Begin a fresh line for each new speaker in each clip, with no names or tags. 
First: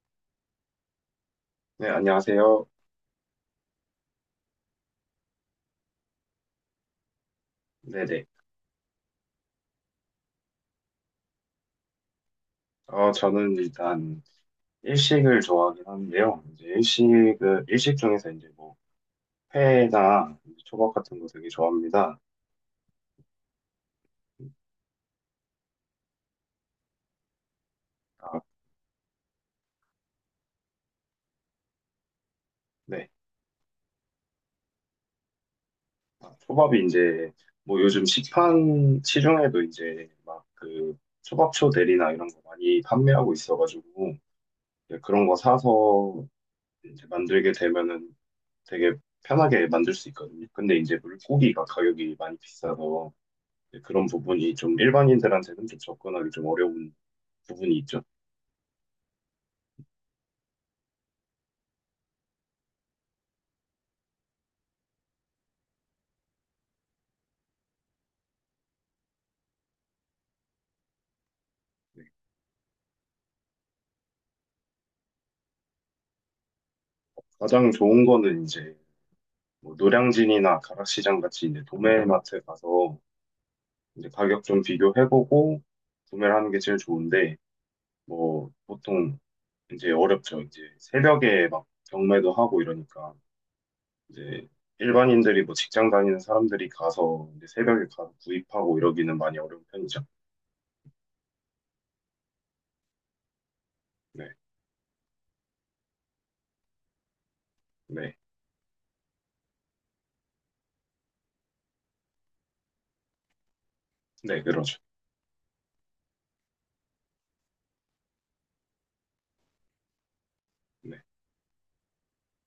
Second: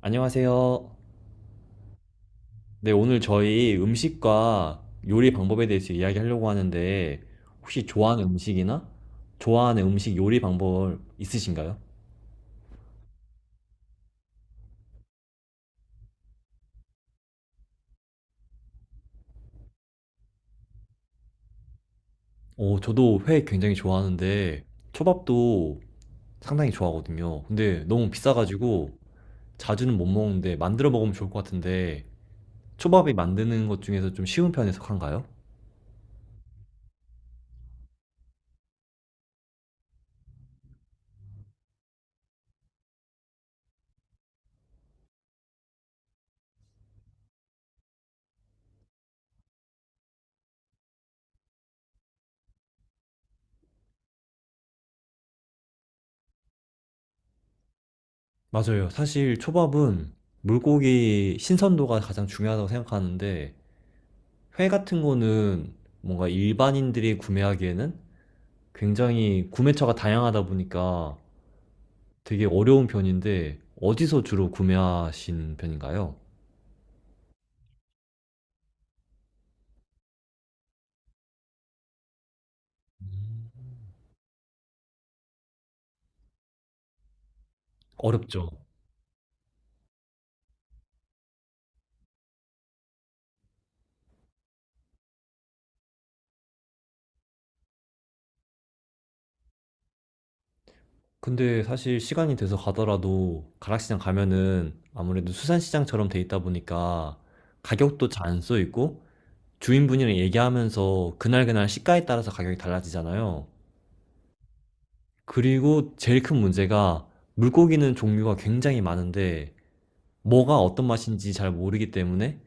안녕하세요.
네, 안녕하세요.
네, 오늘 저희 음식과 요리 방법에 대해서 이야기하려고 하는데, 혹시 좋아하는
네네.
음식이나 좋아하는 음식 요리 방법 있으신가요?
저는 일단 일식을 좋아하긴 하는데요. 이제 일식 중에서 이제 뭐, 회나 이제 초밥 같은 거 되게 좋아합니다.
어, 저도 회 굉장히 좋아하는데, 초밥도 상당히 좋아하거든요. 근데 너무
아,
비싸가지고 자주는 못 먹는데 만들어 먹으면 좋을 것 같은데,
네.
초밥이 만드는 것 중에서 좀 쉬운 편에 속한가요?
아, 초밥이 이제, 뭐 요즘 시판, 시중에도 이제 막 그 초밥초 대리나 이런 거 많이 판매하고 있어가지고, 이제 그런 거 사서 이제 만들게 되면은 되게 편하게 만들 수 있거든요. 근데 이제 물고기가 가격이 많이 비싸서, 네, 그런 부분이 좀 일반인들한테는 좀 접근하기 좀 어려운 부분이 있죠.
맞아요. 사실 초밥은 물고기 신선도가 가장 중요하다고 생각하는데, 회 같은 거는 뭔가 일반인들이 구매하기에는 굉장히 구매처가 다양하다 보니까
네,
되게 어려운 편인데 어디서 주로 구매하신 편인가요?
가장 좋은 거는 이제 뭐 노량진이나 가락시장 같이 이제 도매마트 가서 이제 가격 좀 비교해보고 구매를 하는 게 제일 좋은데
어렵죠.
뭐 보통 이제 어렵죠. 이제 새벽에 막 경매도 하고 이러니까 이제 일반인들이 뭐 직장 다니는 사람들이 가서 이제 새벽에 가서 구입하고 이러기는 많이 어려운 편이죠.
근데 사실 시간이 돼서 가더라도 가락시장
네,
가면은 아무래도 수산시장처럼 돼 있다 보니까 가격도
네,
잘 안 써 있고, 주인분이랑 얘기하면서 그날그날 시가에 따라서 가격이 달라지잖아요.
네, 그러죠.
그리고 제일 큰 문제가, 물고기는 종류가 굉장히 많은데 뭐가 어떤
네,
맛인지 잘 모르기 때문에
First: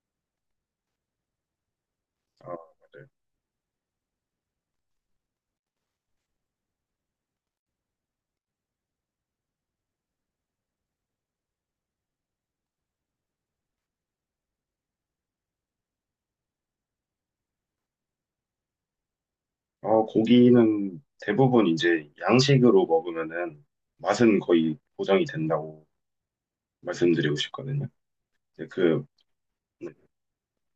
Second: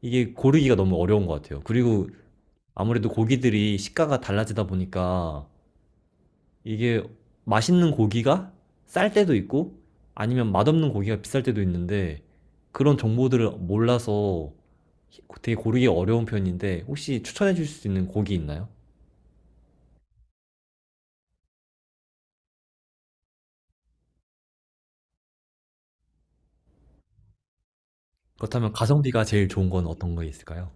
이게 고르기가 너무 어려운 것 같아요. 그리고
아, 맞아요.
아무래도 고기들이 식가가 달라지다 보니까, 이게 맛있는 고기가 쌀 때도 있고, 아니면 맛없는 고기가 비쌀 때도 있는데, 그런 정보들을 몰라서 되게 고르기 어려운 편인데, 혹시 추천해 주실 수 있는 고기 있나요?
고기는 대부분 이제 양식으로 먹으면은 맛은 거의 보장이 된다고 말씀드리고 싶거든요. 이제
그렇다면
그
가성비가 제일 좋은 건
네,
어떤 거 있을까요?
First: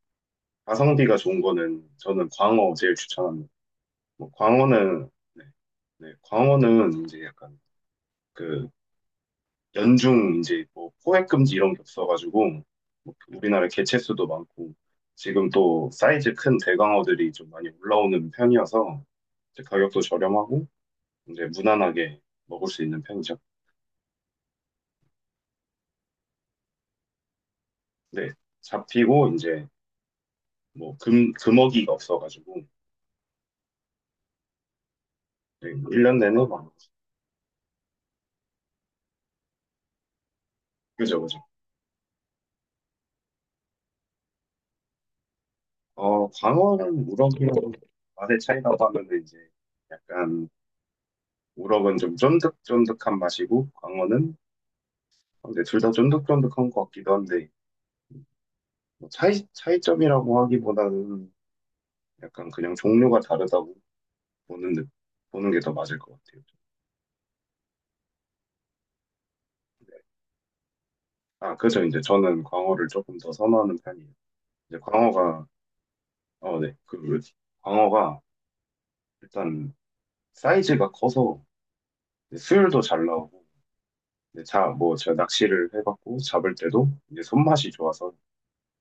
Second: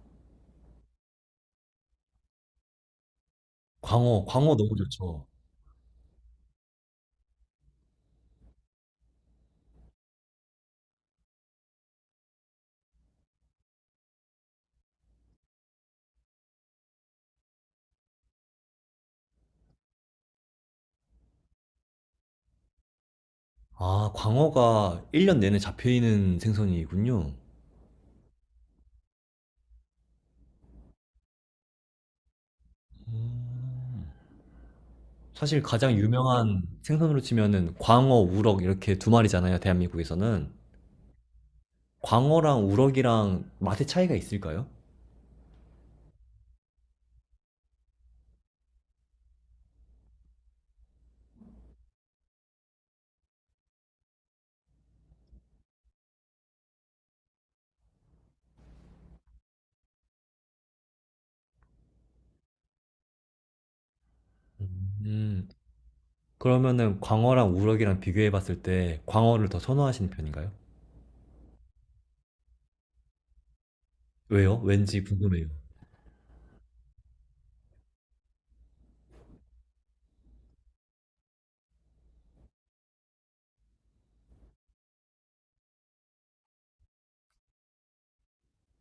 가성비가 좋은 거는 저는 광어 제일 추천합니다.
광어,
뭐
광어 너무
광어는
좋죠.
네, 네, 광어는 이제 약간 그 연중 이제 뭐 포획 금지 이런 게 없어가지고 뭐 우리나라 개체수도 많고 지금 또 사이즈 큰 대광어들이 좀 많이 올라오는 편이어서 이제 가격도 저렴하고 이제 무난하게 먹을 수 있는 편이죠.
아, 광어가 1년 내내 잡혀있는 생선이군요.
네, 잡히고 이제 뭐 금, 금어기가 없어가지고
음. 사실
네,
가장
1년 내내
유명한
막
생선으로 치면은 광어, 우럭 이렇게 두 마리잖아요, 대한민국에서는.
그죠, 그죠.
광어랑 우럭이랑 맛의 차이가 있을까요?
광어는 우럭이랑 맛의 차이라고 하면은 이제 약간 우럭은 좀 쫀득쫀득한 맛이고 광어는 근데 둘 다 쫀득쫀득한 것 같기도 한데 뭐 차이 차이점이라고 하기보다는 약간 그냥 종류가 다르다고 보는 느-
음,
보는 게 더 맞을 것 같아요.
그러면은 광어랑 우럭이랑 비교해 봤을 때 광어를 더
네.
선호하시는 편인가요?
아, 그죠. 이제 저는 광어를 조금 더 선호하는 편이에요.
왜요?
이제
왠지
광어가
궁금해요.
네. 그 광어가 일단 사이즈가 커서 이제 수율도 잘 나오고 이제 자, 뭐 제가 낚시를 해봤고 잡을 때도 이제 손맛이 좋아서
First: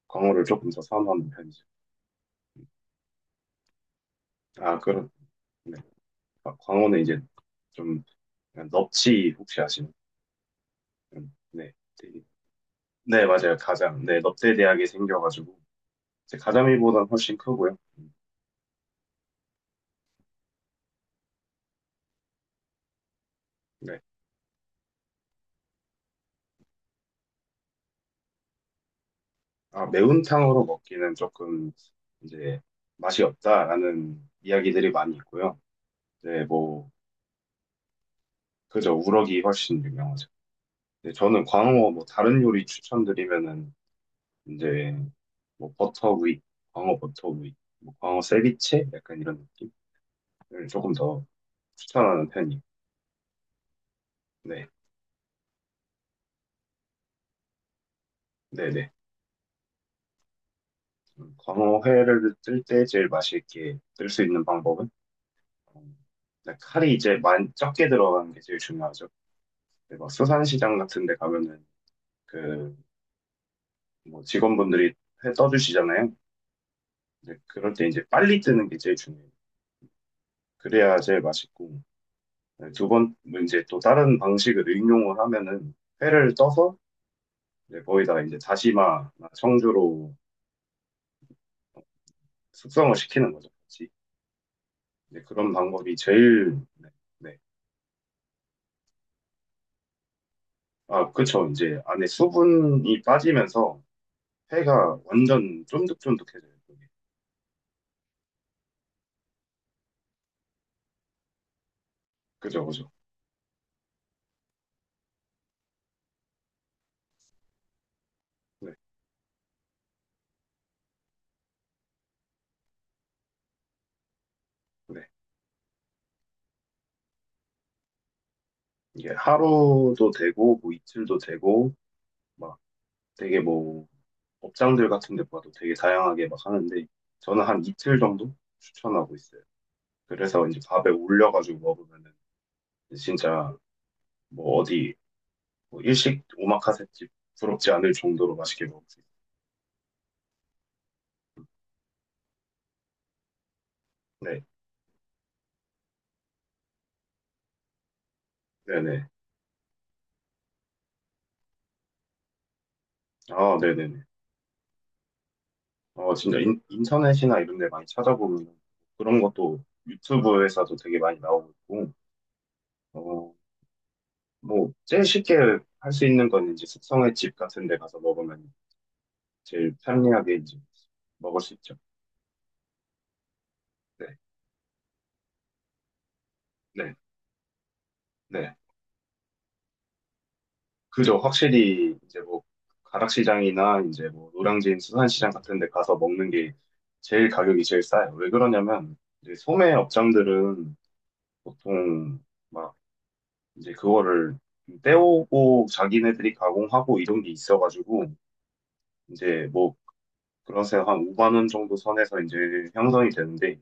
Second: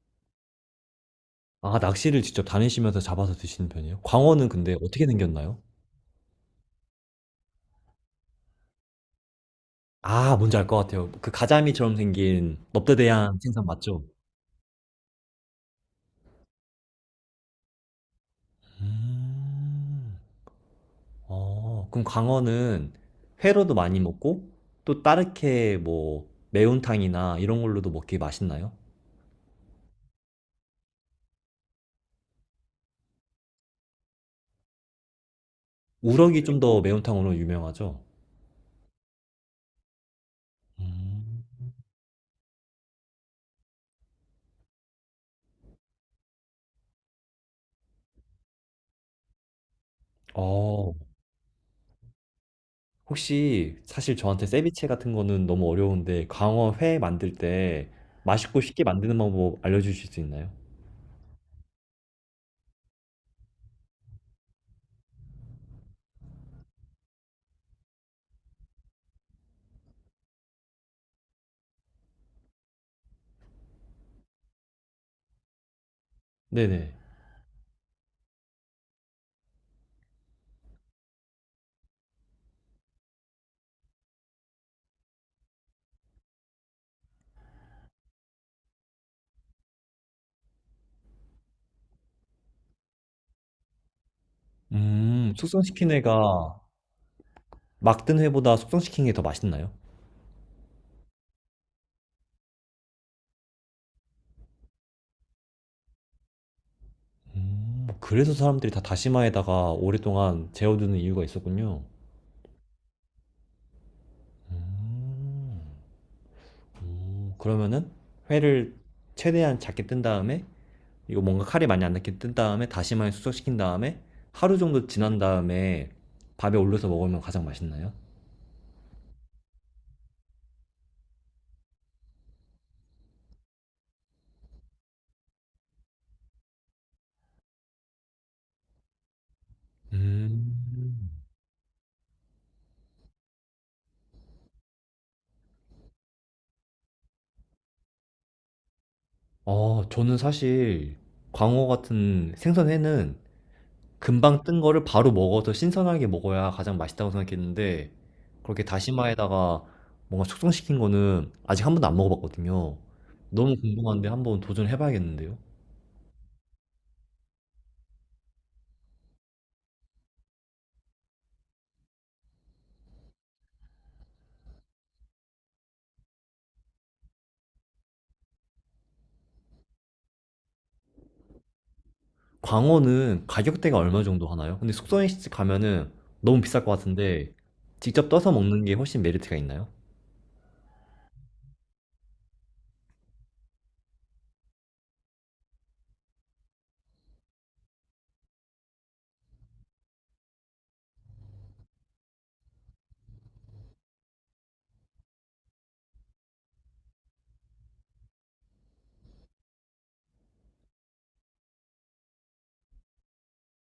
광어를 조금 더 선호하는 편이죠.
아, 낚시를 직접 다니시면서 잡아서 드시는 편이에요? 광어는 근데
아,
어떻게
그럼
생겼나요?
네. 아, 광어는 이제 좀 그냥 넙치 혹시 아시나요?
아, 뭔지 알 것 같아요. 그
네,
가자미처럼 생긴
네
넙대대한
맞아요.
생선 맞죠?
가장 네 넙대대하게 생겨가지고 이제 가자미보다는 훨씬 크고요.
음. 어, 그럼 강어는 회로도 많이
네,
먹고, 또 다르게 뭐 매운탕이나 이런 걸로도 먹기 맛있나요?
아 매운탕으로 먹기는 조금 이제 맛이 없다라는 이야기들이 많이 있고요.
우럭이
네,
좀 더
뭐
매운탕으로 유명하죠?
그저 우럭이 훨씬 유명하죠. 이제
음.
저는 광어 뭐 다른 요리 추천드리면은 이제 뭐 버터구이, 광어 버터구이, 뭐 광어 세비체 약간 이런 느낌을 조금
어,
더 추천하는 편이에요.
혹시 사실 저한테
네,
세비체 같은 거는 너무 어려운데, 강어 회 만들 때 맛있고
네,
쉽게
네.
만드는 방법 알려주실 수 있나요?
광어 회를 뜰 때 제일 맛있게 뜰 수 있는 방법은 음, 일단 칼이 이제 만 적게 들어가는 게 제일 중요하죠. 근데 막 수산시장 같은 데 가면은 그 뭐 직원분들이 회 떠주시잖아요.
네네.
근데 그럴 때 이제 빨리 뜨는 게 제일 중요해요. 그래야 제일 맛있고. 네, 두 번, 뭐 이제 또 다른 방식을 응용을 하면은 회를 떠서 이제 거기다가 이제 다시마나 청주로 숙성을 시키는 거죠. 같이. 이제 그런
숙성시킨
방법이 제일,
회가,
네. 네.
막든 회보다 숙성시킨 게 더 맛있나요?
아, 그쵸. 이제 안에 수분이 빠지면서 회가 완전 쫀득쫀득해져요. 그게.
그래서 사람들이 다 다시마에다가 오랫동안 재워두는 이유가 있었군요.
그죠, 그죠.
음. 그러면은
네,
회를 최대한 작게 뜬 다음에, 이거 뭔가 칼이 많이 안 닿게 뜬 다음에 다시마에 숙성시킨 다음에 하루 정도
네.
지난 다음에 밥에 올려서 먹으면 가장 맛있나요?
이게 하루도 되고, 뭐 이틀도 되고, 막 되게 뭐 업장들 같은 데 봐도 되게 다양하게 막 하는데, 저는 한 이틀 정도 추천하고 있어요. 그래서 이제 밥에
음.
올려가지고 먹으면은 진짜 뭐 어디 뭐 일식 오마카세집 부럽지 않을 정도로 맛있게 먹을 수 있어요.
어, 저는 사실 광어 같은 생선회는 금방
네,
뜬 거를 바로 먹어서 신선하게 먹어야 가장 맛있다고 생각했는데, 그렇게
네네.
다시마에다가 뭔가 숙성시킨 거는 아직 한 번도 안 먹어봤거든요. 너무
아, 네네네.
궁금한데 한번 도전해봐야겠는데요?
진짜 인, 인터넷이나 이런 데 많이 찾아보면 그런 것도 유튜브에서도 되게 많이 나오고 있고, 어, 뭐 제일 쉽게 할 수 있는 건 이제 숙성의 집 같은 데 가서 먹으면 제일 편리하게 이제 먹을 수 있죠.
광어는 가격대가 얼마
네,
정도 하나요? 근데 숙성식집 가면은 너무 비쌀 것
네,
같은데, 직접 떠서
네.
먹는 게 훨씬 메리트가 있나요?
그죠. 확실히 이제 뭐 가락시장이나 이제 뭐 노량진 수산시장 같은 데 가서 먹는 게 제일 가격이 제일 싸요. 왜 그러냐면 이제 소매 업장들은 보통 막 이제 그거를 떼오고 자기네들이 가공하고 이런 게 있어가지고 이제 뭐 그래서 한 5만 원 정도 선에서 이제 형성이 되는데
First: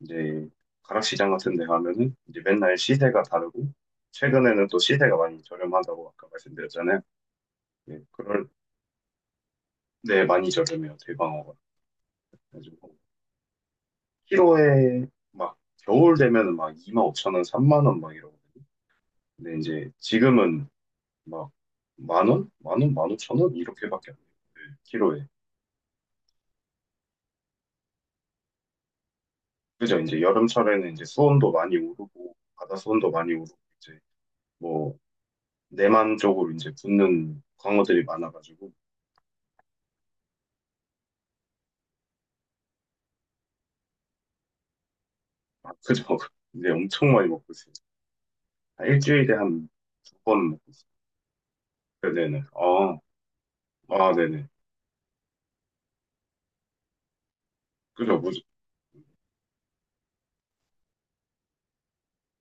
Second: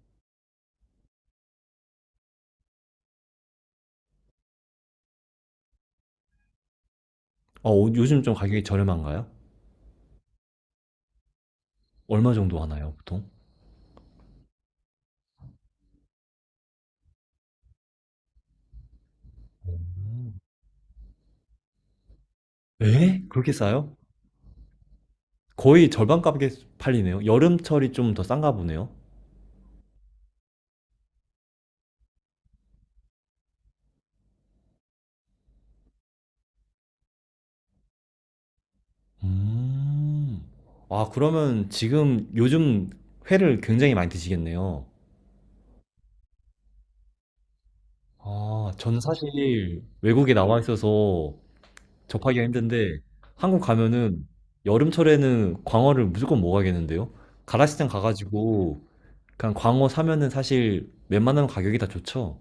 이제 가락시장 같은 데 가면은 이제 맨날 시세가 다르고 최근에는 또 시세가 많이 저렴하다고 아까 말씀드렸잖아요.
어,
예,
요즘 좀
그럴
가격이 저렴한가요?
네, 많이 저렴해요, 대방어가.
얼마 정도 하나요,
그래가지고,
보통?
키로에 막, 겨울 되면은 막 25,000원, 3만 원 막 이러거든요. 근데 이제 지금은 막, 10,000원? 10,000원, 만
에?
오천
그렇게
원?
싸요?
이렇게밖에 안 돼요. 네, 키로에.
거의 절반 값에 팔리네요. 여름철이 좀 더 싼가 보네요.
그죠? 이제 여름철에는 이제 수온도 많이 오르고, 바다 수온도 많이 오르고, 이제 뭐, 내만 쪽으로 이제 붙는 광어들이 많아가지고,
음. 아, 그러면 지금 요즘 회를 굉장히 많이 드시겠네요.
아, 그죠? 이제 엄청 많이 먹고 있어요.
아,
아,
저는
일주일에 한
사실
두
외국에
번은
나와
먹고 있어요.
있어서
그, 네네.
접하기가
아,
힘든데, 한국
아,
가면은
네네.
여름철에는 광어를 무조건 먹어야겠는데요? 가라시장
그죠?
가가지고 그냥 광어 사면은 사실 웬만하면 가격이 다 좋죠.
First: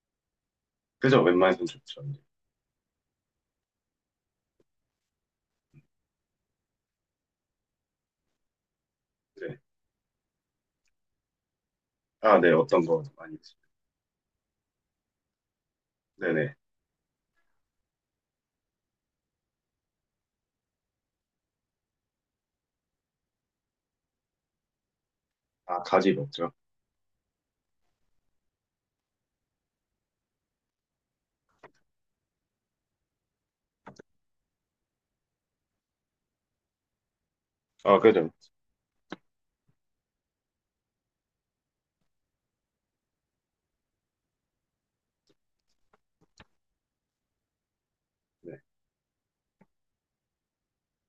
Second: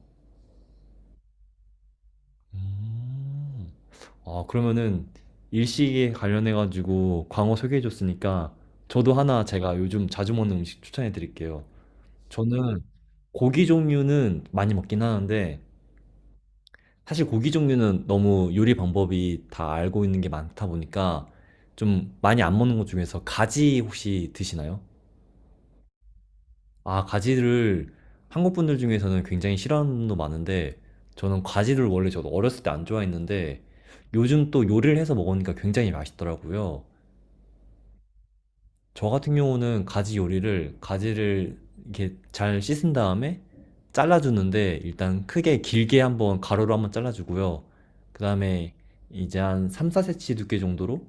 그죠? 웬만해선 좋죠.
음. 아, 그러면은 일식에 관련해가지고 광어 소개해줬으니까, 저도 하나
네.
제가 요즘 자주 먹는 음식 추천해드릴게요.
아, 네.
저는
어떤 거 많이 드시죠?
고기 종류는 많이 먹긴 하는데,
네네.
사실 고기 종류는 너무 요리 방법이 다 알고 있는 게 많다 보니까 좀 많이 안 먹는 것 중에서, 가지 혹시 드시나요?
아, 가지 먹죠?
아, 가지를 한국 분들 중에서는 굉장히 싫어하는 분도 많은데, 저는 가지를 원래, 저도 어렸을 때 안 좋아했는데 요즘 또 요리를 해서 먹으니까 굉장히 맛있더라고요.
아, 그죠.
저 같은 경우는 가지 요리를, 가지를 이렇게 잘 씻은 다음에 잘라주는데, 일단 크게 길게 한번 가로로 한번 잘라주고요. 그
네.
다음에 이제 한 3, 4cm 두께 정도로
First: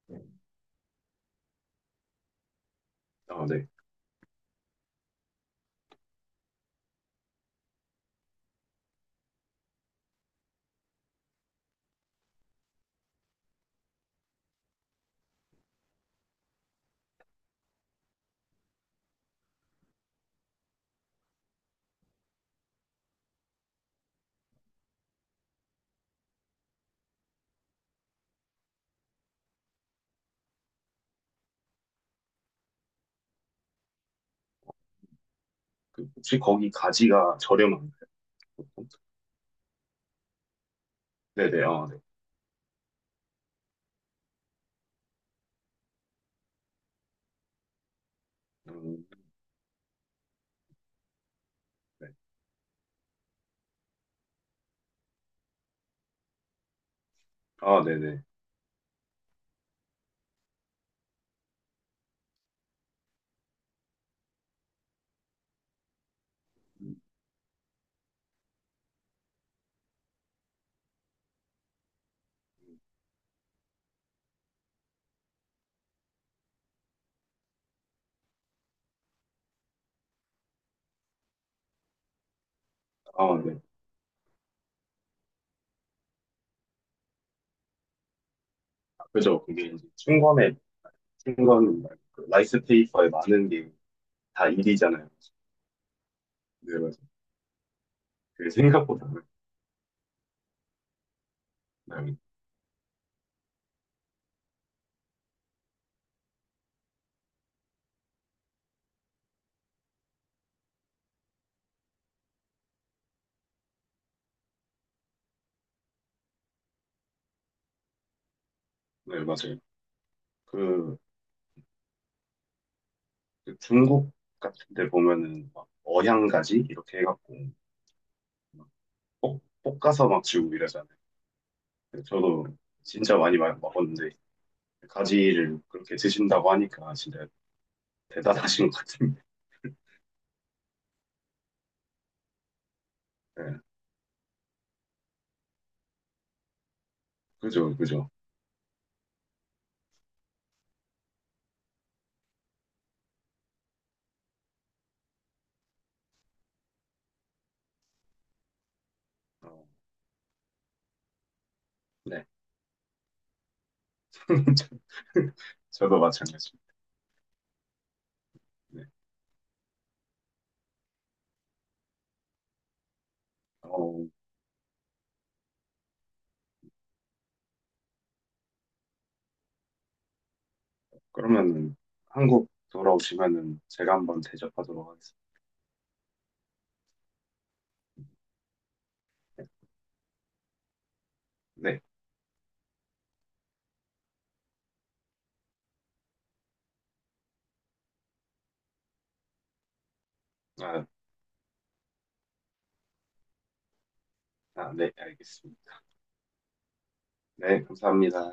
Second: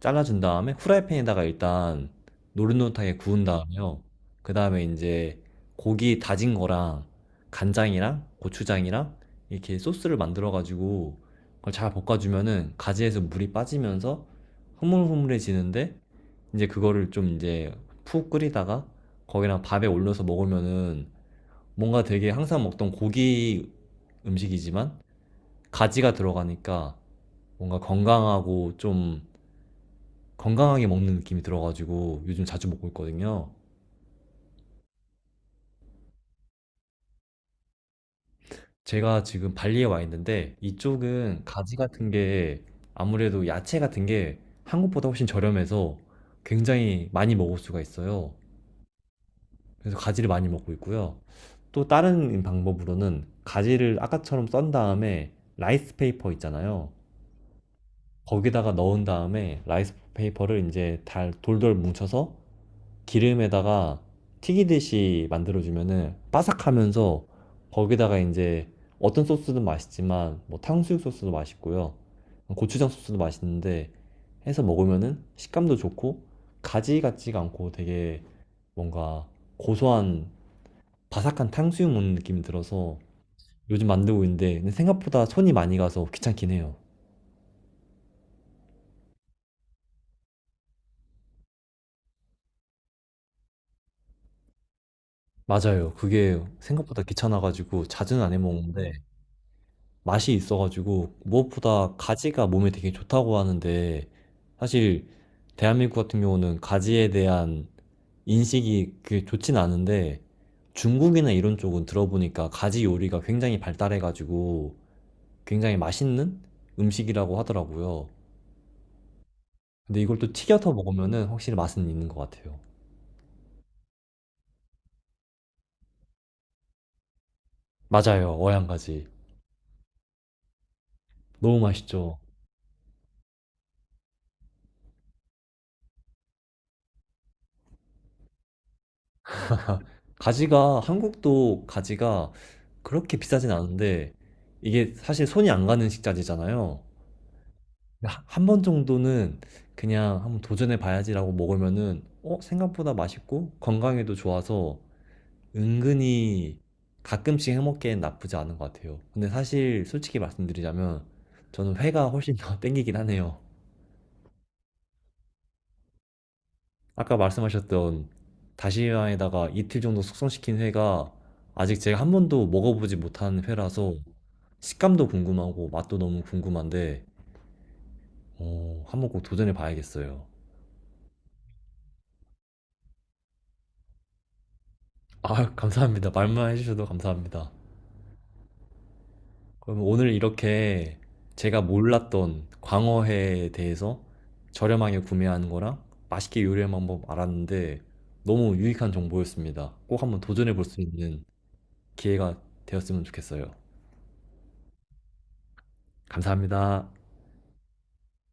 잘라준 다음에, 후라이팬에다가 일단 노릇노릇하게 구운
아, 네.
다음에요. 그 다음에 이제 고기 다진 거랑 간장이랑 고추장이랑 이렇게 소스를 만들어가지고 그걸 잘 볶아주면은, 가지에서 물이 빠지면서 흐물흐물해지는데, 이제 그거를 좀 이제 푹 끓이다가 거기랑 밥에 올려서 먹으면은, 뭔가 되게 항상 먹던 고기 음식이지만 가지가 들어가니까 뭔가 건강하고, 좀 건강하게 먹는 느낌이 들어가지고 요즘 자주 먹고 있거든요.
그 혹시 거기 가지가 저렴한가요? 보통?
제가 지금 발리에 와 있는데, 이쪽은
네네.
가지
아, 네.
같은 게, 아무래도 야채 같은 게 한국보다 훨씬 저렴해서 굉장히 많이 먹을 수가 있어요.
음,
그래서 가지를 많이 먹고 있고요. 또
네.
다른 방법으로는, 가지를 아까처럼 썬 다음에, 라이스 페이퍼 있잖아요.
아, 네네.
거기다가 넣은 다음에 라이스 페이퍼를 이제 돌돌 뭉쳐서 기름에다가 튀기듯이 만들어주면은 바삭하면서, 거기다가 이제 어떤 소스든 맛있지만, 뭐 탕수육 소스도 맛있고요. 고추장 소스도 맛있는데, 해서 먹으면은 식감도 좋고, 가지 같지가 않고 되게 뭔가 고소한, 바삭한 탕수육 먹는 느낌이 들어서
아, 네.
요즘 만들고 있는데, 근데 생각보다 손이 많이 가서 귀찮긴 해요.
아, 그죠. 그게 이제 충권에, 충권, 말고 그 라이스 페이퍼에 많은 게 다 일이잖아요.
맞아요. 그게
네,
생각보다
맞아요.
귀찮아가지고 자주는 안
그게
해먹는데,
생각보다.
맛이 있어가지고. 무엇보다
네,
가지가 몸에 되게 좋다고 하는데, 사실 대한민국 같은 경우는 가지에 대한 인식이 그게 좋진 않은데, 중국이나 이런 쪽은 들어보니까 가지 요리가 굉장히 발달해가지고 굉장히 맛있는 음식이라고 하더라고요.
네, 맞아요.
근데 이걸 또 튀겨서
그,
먹으면은 확실히 맛은 있는 것 같아요.
그 중국 같은 데 보면은 막 어향가지? 이렇게 해갖고
맞아요,
막
어양가지.
볶아서 막 주고 이러잖아요.
너무
근데
맛있죠.
저도 진짜 많이 먹었는데 가지를 그렇게 드신다고 하니까 진짜 대단하신 것 같은데.
가지가, 한국도 가지가 그렇게 비싸진
네.
않은데, 이게 사실 손이 안 가는 식자재잖아요.
그죠, 그죠.
한 번 정도는 그냥 한번 도전해 봐야지라고 먹으면은, 생각보다 맛있고 건강에도 좋아서, 은근히 가끔씩 해먹기엔 나쁘지 않은 것 같아요. 근데
어,
사실 솔직히 말씀드리자면, 저는 회가
네.
훨씬 더 땡기긴 하네요.
저도 마찬가지입니다.
아까 말씀하셨던
네.
다시마에다가 이틀 정도 숙성시킨 회가, 아직 제가 한 번도 먹어보지 못한 회라서
어,
식감도 궁금하고 맛도 너무 궁금한데, 한번 꼭 도전해 봐야겠어요.
그러면 한국 돌아오시면은 제가 한번 대접하도록 하겠습니다.
아, 감사합니다. 말만 해주셔도 감사합니다.
네.
그럼 오늘 이렇게 제가
네.
몰랐던 광어회에 대해서 저렴하게 구매하는 거랑 맛있게 요리하는 방법 알았는데, 너무 유익한 정보였습니다. 꼭 한번 도전해 볼 수
아,
있는 기회가 되었으면 좋겠어요.
아, 네, 알겠습니다.
감사합니다.
네, 감사합니다.